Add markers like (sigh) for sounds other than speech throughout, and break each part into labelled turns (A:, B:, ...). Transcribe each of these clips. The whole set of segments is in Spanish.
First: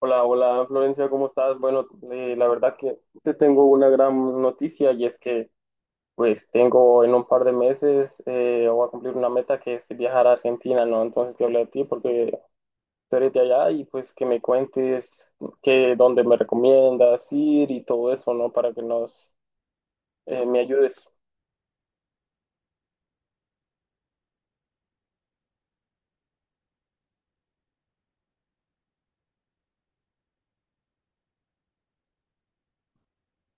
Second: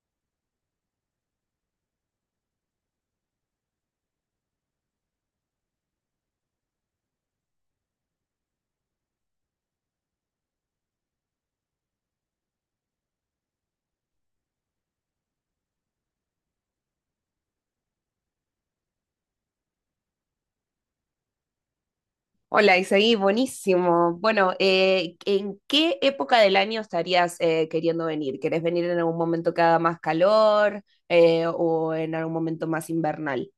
A: Hola, hola Florencia, ¿cómo estás? Bueno, la verdad que te tengo una gran noticia y es que pues tengo en un par de meses voy a cumplir una meta que es viajar a Argentina, ¿no? Entonces te hablé a ti porque tú eres de allá y pues que me cuentes que dónde me recomiendas ir y todo eso, ¿no? Para que nos me ayudes.
B: Hola, Isaí, buenísimo. Bueno, ¿en qué época del año estarías queriendo venir? ¿Querés venir en algún momento que haga más calor o en algún momento más invernal?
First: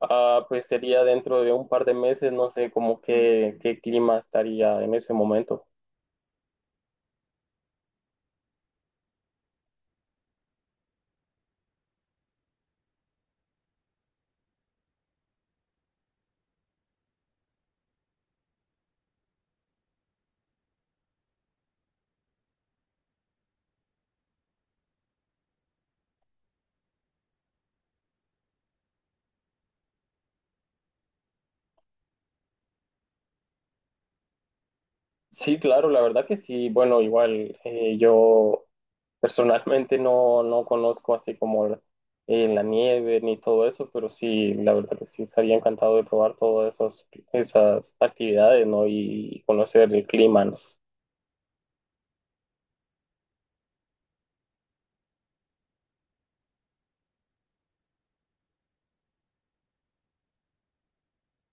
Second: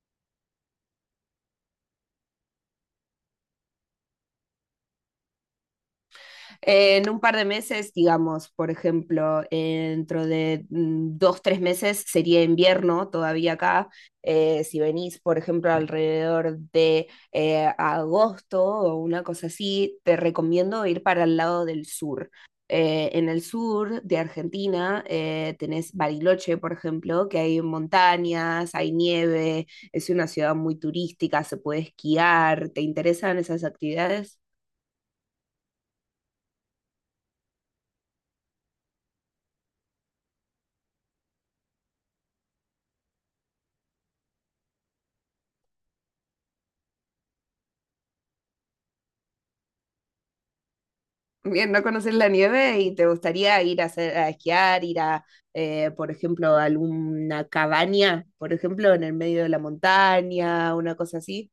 A: Ah, pues sería dentro de un par de meses, no sé, como que qué clima estaría en ese momento.
B: En un par de meses, digamos, por ejemplo, dentro de dos, tres meses sería invierno todavía acá. Si venís, por ejemplo, alrededor de agosto o una cosa así, te recomiendo ir para el lado del sur. En el sur de Argentina tenés Bariloche, por ejemplo, que hay montañas, hay nieve, es una ciudad muy turística, se puede esquiar. ¿Te interesan esas actividades?
A: Sí, claro, la verdad que sí. Bueno, igual yo personalmente no conozco así como la nieve ni todo eso, pero sí, la verdad que sí estaría encantado de probar esas actividades, ¿no? Y conocer el clima, ¿no?
B: Bien, no conoces la nieve y te gustaría ir a, hacer, a esquiar, ir a, por ejemplo, a alguna cabaña, por ejemplo, en el medio de la montaña, una cosa así.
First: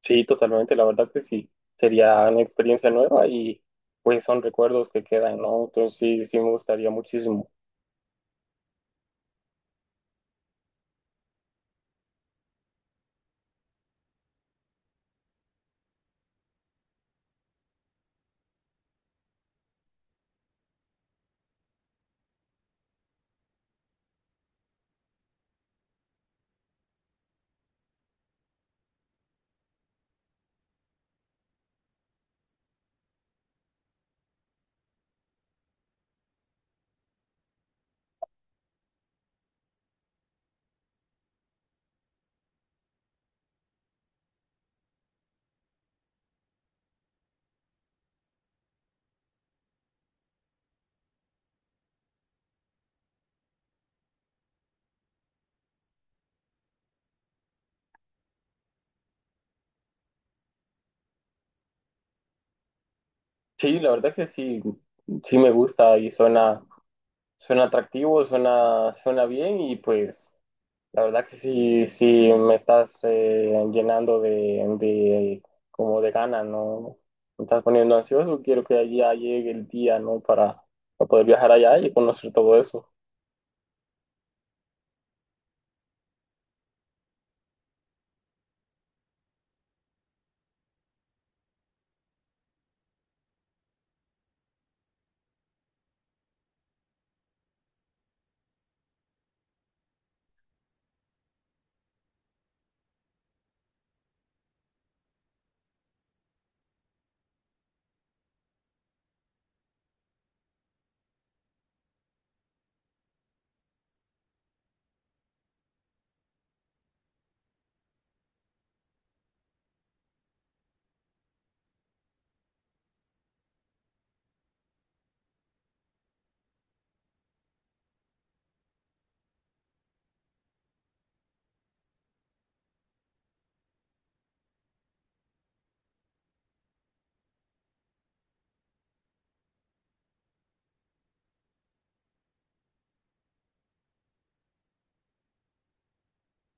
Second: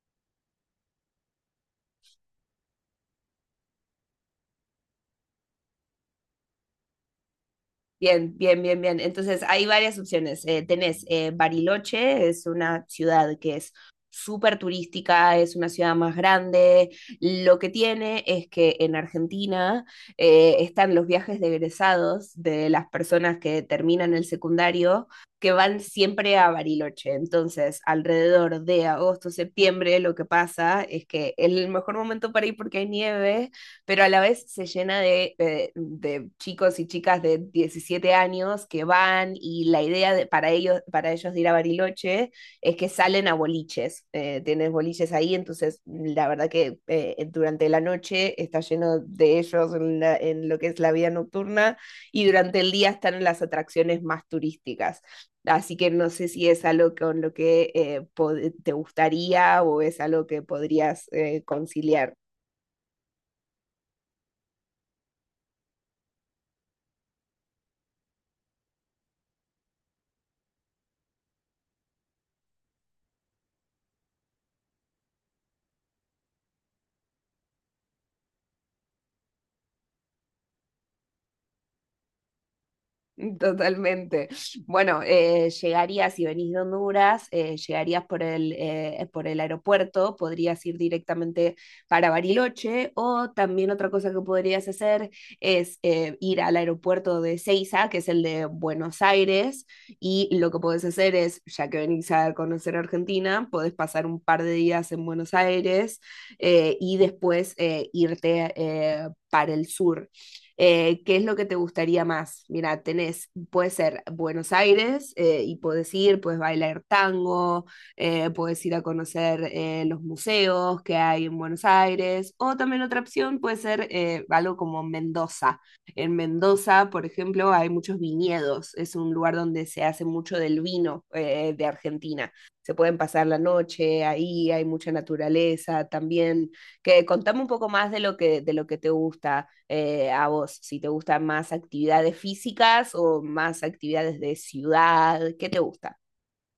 A: Sí, totalmente, la verdad que sí. Sería una experiencia nueva y pues son recuerdos que quedan, ¿no? Entonces sí, sí me gustaría muchísimo.
B: Bien, bien, bien, bien. Entonces, hay varias opciones. Tenés Bariloche, es una ciudad que es súper turística, es una ciudad más grande. Lo que tiene es que en Argentina están los viajes de egresados de las personas que terminan el secundario, que van siempre a Bariloche. Entonces, alrededor de agosto, septiembre, lo que pasa es que es el mejor momento para ir porque hay nieve, pero a la vez se llena de chicos y chicas de 17 años que van, y la idea para ellos de ir a Bariloche es que salen a boliches, tienes boliches ahí, entonces la verdad que durante la noche está lleno de ellos en, en lo que es la vida nocturna, y durante el día están en las atracciones más turísticas. Así que no sé si es algo con lo que te gustaría o es algo que podrías conciliar.
A: Sí, la verdad que sí, sí me gusta y suena atractivo, suena bien y pues... La verdad que sí, sí me estás llenando de como de ganas, ¿no? Me estás poniendo ansioso, quiero que allá llegue el día, ¿no? Para poder viajar allá y conocer todo eso.
B: (laughs) Totalmente. Bueno, llegarías, si venís de Honduras, llegarías por el aeropuerto, podrías ir directamente para Bariloche, o también otra cosa que podrías hacer es ir al aeropuerto de Ceiza, que es el de Buenos Aires, y lo que podés hacer es, ya que venís a conocer Argentina, podés pasar un par de días en Buenos Aires y después irte para el sur. ¿Qué es lo que te gustaría más? Mira, tenés, puede ser Buenos Aires y puedes ir, puedes bailar tango, puedes ir a conocer los museos que hay en Buenos Aires, o también otra opción puede ser algo como Mendoza. En Mendoza, por ejemplo, hay muchos viñedos, es un lugar donde se hace mucho del vino de Argentina. Se pueden pasar la noche ahí, hay mucha naturaleza, también. Que contame un poco más de lo que te gusta a vos. Si te gustan más actividades físicas o más actividades de ciudad, ¿qué te gusta?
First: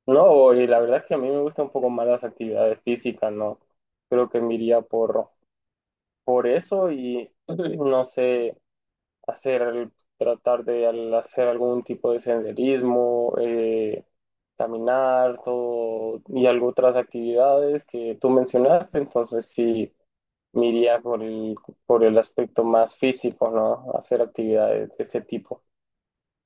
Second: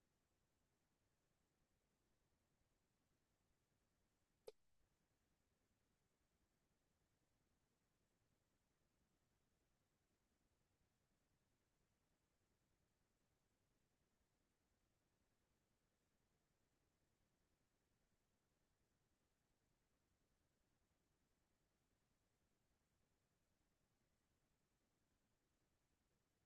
A: No, y la verdad que a mí me gustan un poco más las actividades físicas, ¿no? Creo que me iría por eso y (clears throat) no sé. Hacer, tratar de hacer algún tipo de senderismo, caminar, todo, y algo otras actividades que tú mencionaste, entonces sí me iría por por el aspecto más físico, ¿no? Hacer actividades de ese tipo.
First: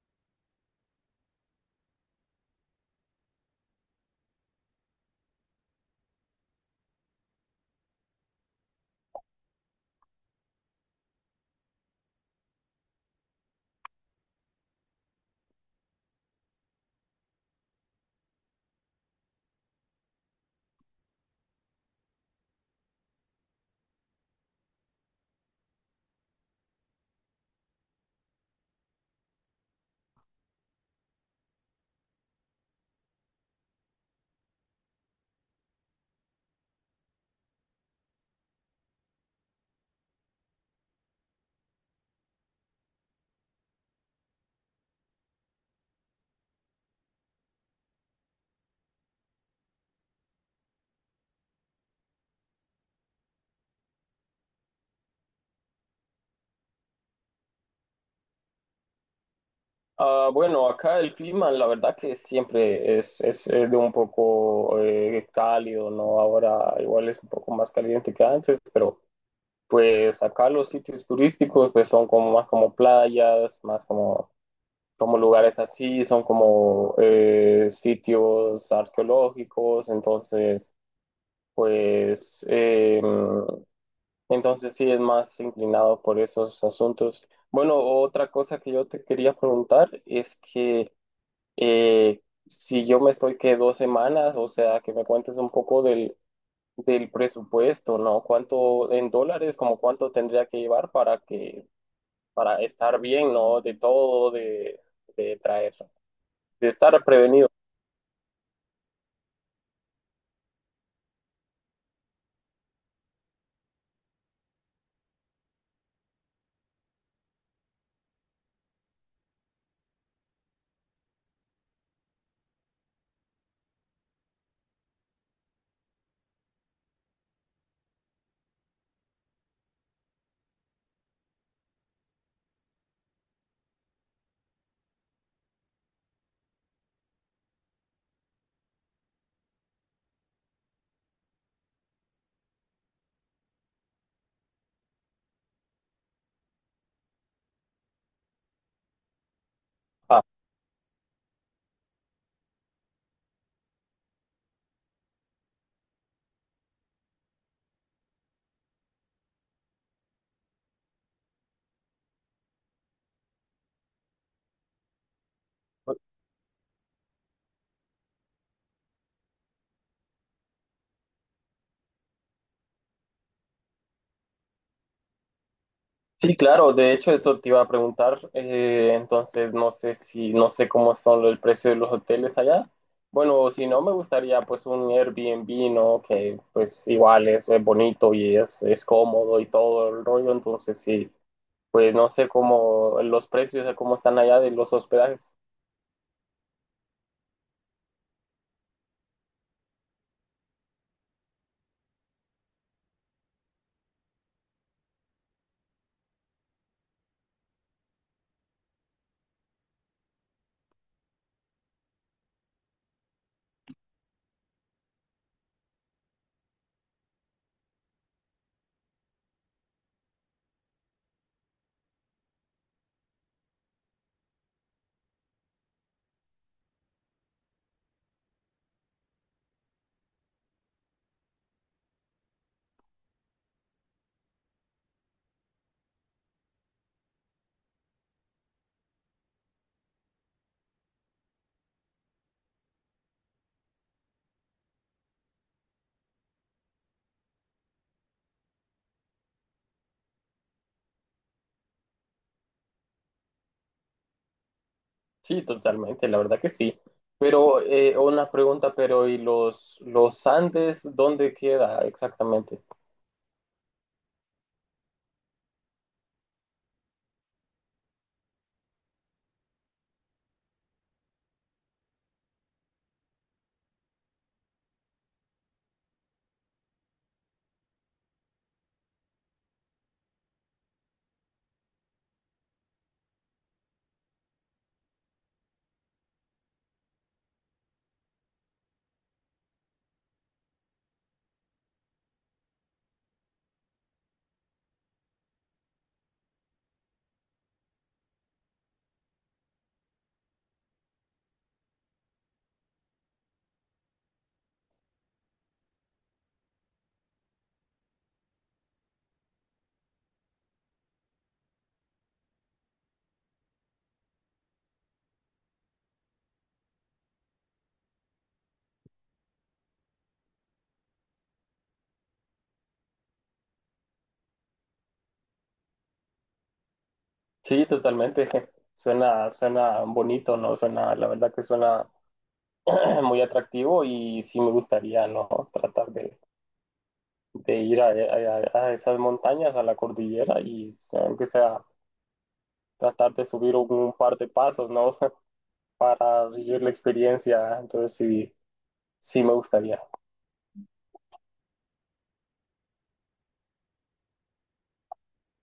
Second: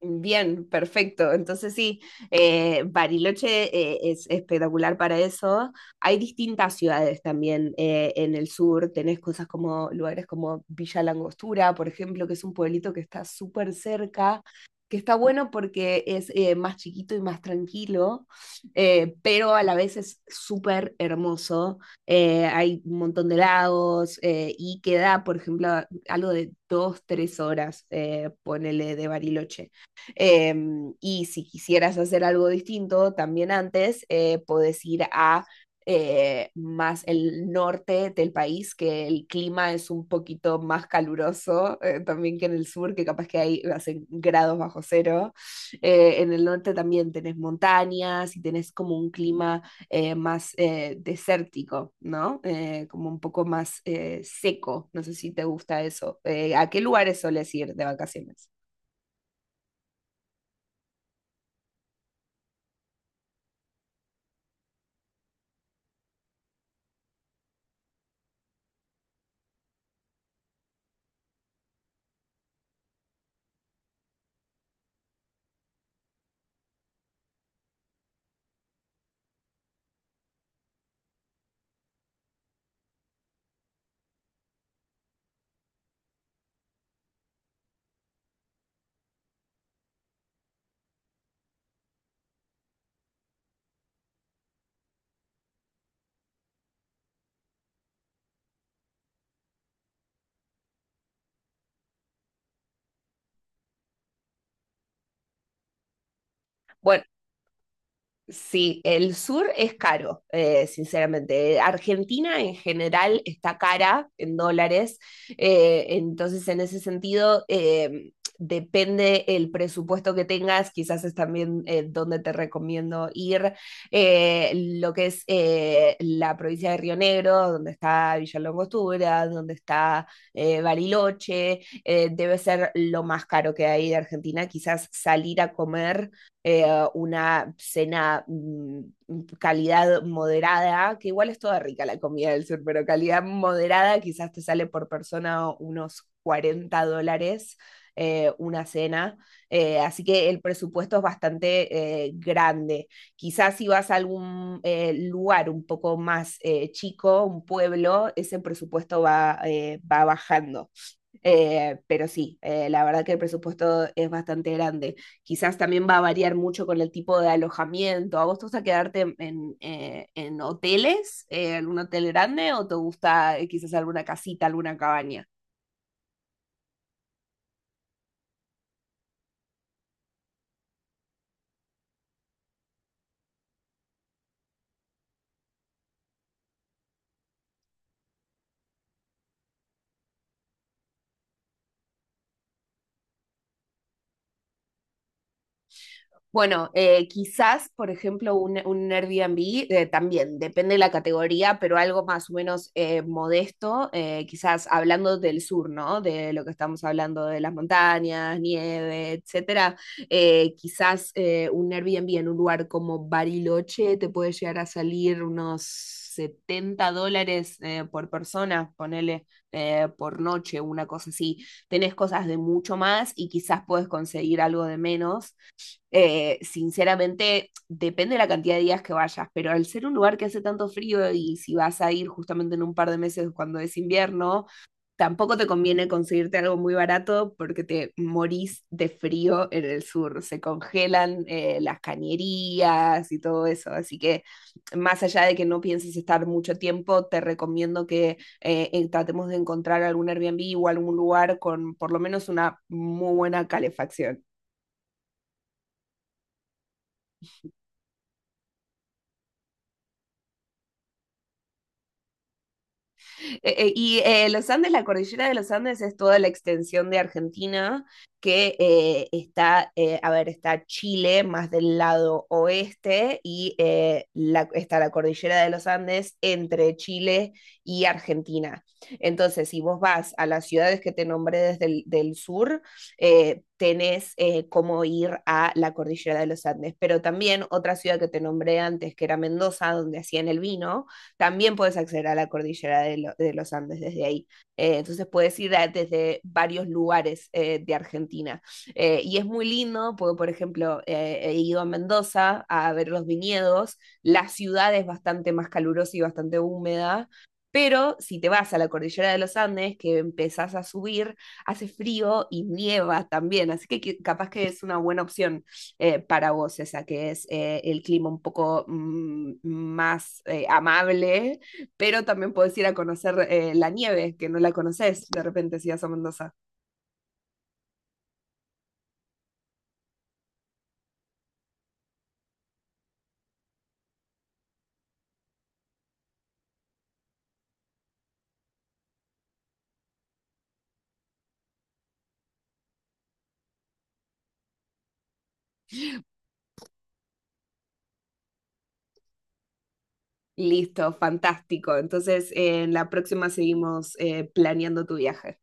B: Bien, perfecto. Entonces sí, Bariloche es espectacular para eso. Hay distintas ciudades también en el sur. Tenés cosas como lugares como Villa Langostura, por ejemplo, que es un pueblito que está súper cerca, que está bueno porque es más chiquito y más tranquilo, pero a la vez es súper hermoso. Hay un montón de lagos y queda, por ejemplo, algo de dos, tres horas, ponele, de Bariloche. Eh, y si quisieras hacer algo distinto también antes, puedes ir a más el norte del país, que el clima es un poquito más caluroso también que en el sur, que capaz que hay hacen grados bajo cero. En el norte también tenés montañas, y tenés como un clima más desértico, ¿no? Como un poco más seco. No sé si te gusta eso. ¿A qué lugares soles ir de vacaciones?
A: Ah, bueno, acá el clima, la verdad que siempre es, de un poco cálido, ¿no? Ahora igual es un poco más caliente que antes, pero pues acá los sitios turísticos pues son como más como como lugares así, son como sitios arqueológicos, entonces pues eh, entonces sí es más inclinado por esos asuntos. Bueno, otra cosa que yo te quería preguntar es que eh, si yo me estoy que dos semanas, o sea, que me cuentes un poco del presupuesto, ¿no? ¿Cuánto en dólares, como cuánto tendría que llevar para que para estar bien, ¿no? De todo, de traer, de
B: Bueno,
A: estar prevenido.
B: sí, el sur es caro, sinceramente. Argentina en general está cara en dólares, entonces en ese sentido depende el presupuesto que tengas, quizás es también donde te recomiendo ir, eh, lo que es la provincia de Río Negro, donde está Villa Langostura, donde está Bariloche, debe ser lo más caro que hay de Argentina. Quizás salir a comer eh, una cena calidad moderada, que igual es toda rica la comida del sur, pero calidad moderada quizás te sale por persona unos 40 dólares. Una cena, así
A: Ah,
B: que el presupuesto es bastante grande. Quizás si vas a algún lugar un poco más chico, un pueblo, ese presupuesto va, va bajando. Pero sí, la verdad que el presupuesto es bastante grande. Quizás también va a variar mucho con el tipo de alojamiento. ¿A vos te gusta quedarte en hoteles, en un hotel grande, o te gusta quizás alguna casita, alguna cabaña?
A: sí, claro, de hecho eso te iba a preguntar, entonces no sé si, no sé cómo son el precio de los hoteles allá. Bueno, si no, me gustaría pues un Airbnb, ¿no? Que pues igual es, bonito y es cómodo y todo el rollo, entonces sí, pues no sé cómo los precios, cómo están allá de los hospedajes.
B: Bueno, quizás, por ejemplo, un Airbnb también, depende de la categoría, pero algo más o menos modesto, quizás hablando del sur, ¿no? De lo que estamos hablando, de las montañas, nieve, etcétera. Quizás un Airbnb en un lugar como Bariloche te puede llegar a salir unos 70 dólares por persona, ponele, por noche, una cosa así. Tenés cosas de mucho más y quizás puedes conseguir algo de menos, sinceramente. Depende de la cantidad de días que vayas, pero al ser un lugar que hace tanto frío, y si vas a ir justamente en un par de meses cuando es invierno, tampoco te conviene conseguirte algo muy barato porque te morís de frío en el sur. Se congelan las cañerías y todo eso. Así que, más allá de que no pienses estar mucho tiempo, te recomiendo que tratemos de encontrar algún Airbnb o algún lugar con por lo menos una muy buena calefacción.
A: Sí, totalmente, la verdad que sí. Pero una pregunta, pero ¿y los Andes dónde queda exactamente?
B: Los Andes, la cordillera de los Andes es toda la extensión de Argentina que está, a ver, está Chile más del lado oeste, y está la cordillera de los Andes entre Chile y Argentina. Entonces, si vos vas a las ciudades que te nombré desde el del sur, tenés cómo ir a la cordillera de los Andes. Pero también otra ciudad que te nombré antes, que era Mendoza, donde hacían el vino, también puedes acceder a la cordillera de, lo, de los Andes desde ahí. Entonces puedes ir a, desde varios lugares de Argentina. Y es muy lindo, porque por ejemplo he ido a Mendoza a ver los viñedos, la ciudad es bastante más calurosa y bastante húmeda, pero si te vas a la cordillera de los Andes, que empezás a subir, hace frío y nieva también, así que capaz que es una buena opción para vos, esa que es el clima un poco más amable, pero también podés ir a conocer la nieve, que no la conoces de repente si vas a Mendoza.
A: Sí, totalmente. (laughs) Suena bonito, ¿no? Suena, la verdad que suena (clears throat) muy atractivo y sí me gustaría, ¿no? Tratar de ir a, a esas montañas, a la cordillera y aunque sea tratar de subir un par de pasos, ¿no? (laughs) Para vivir la experiencia. Entonces sí, sí me gustaría.
B: Listo, fantástico. Entonces, en la próxima seguimos planeando tu viaje.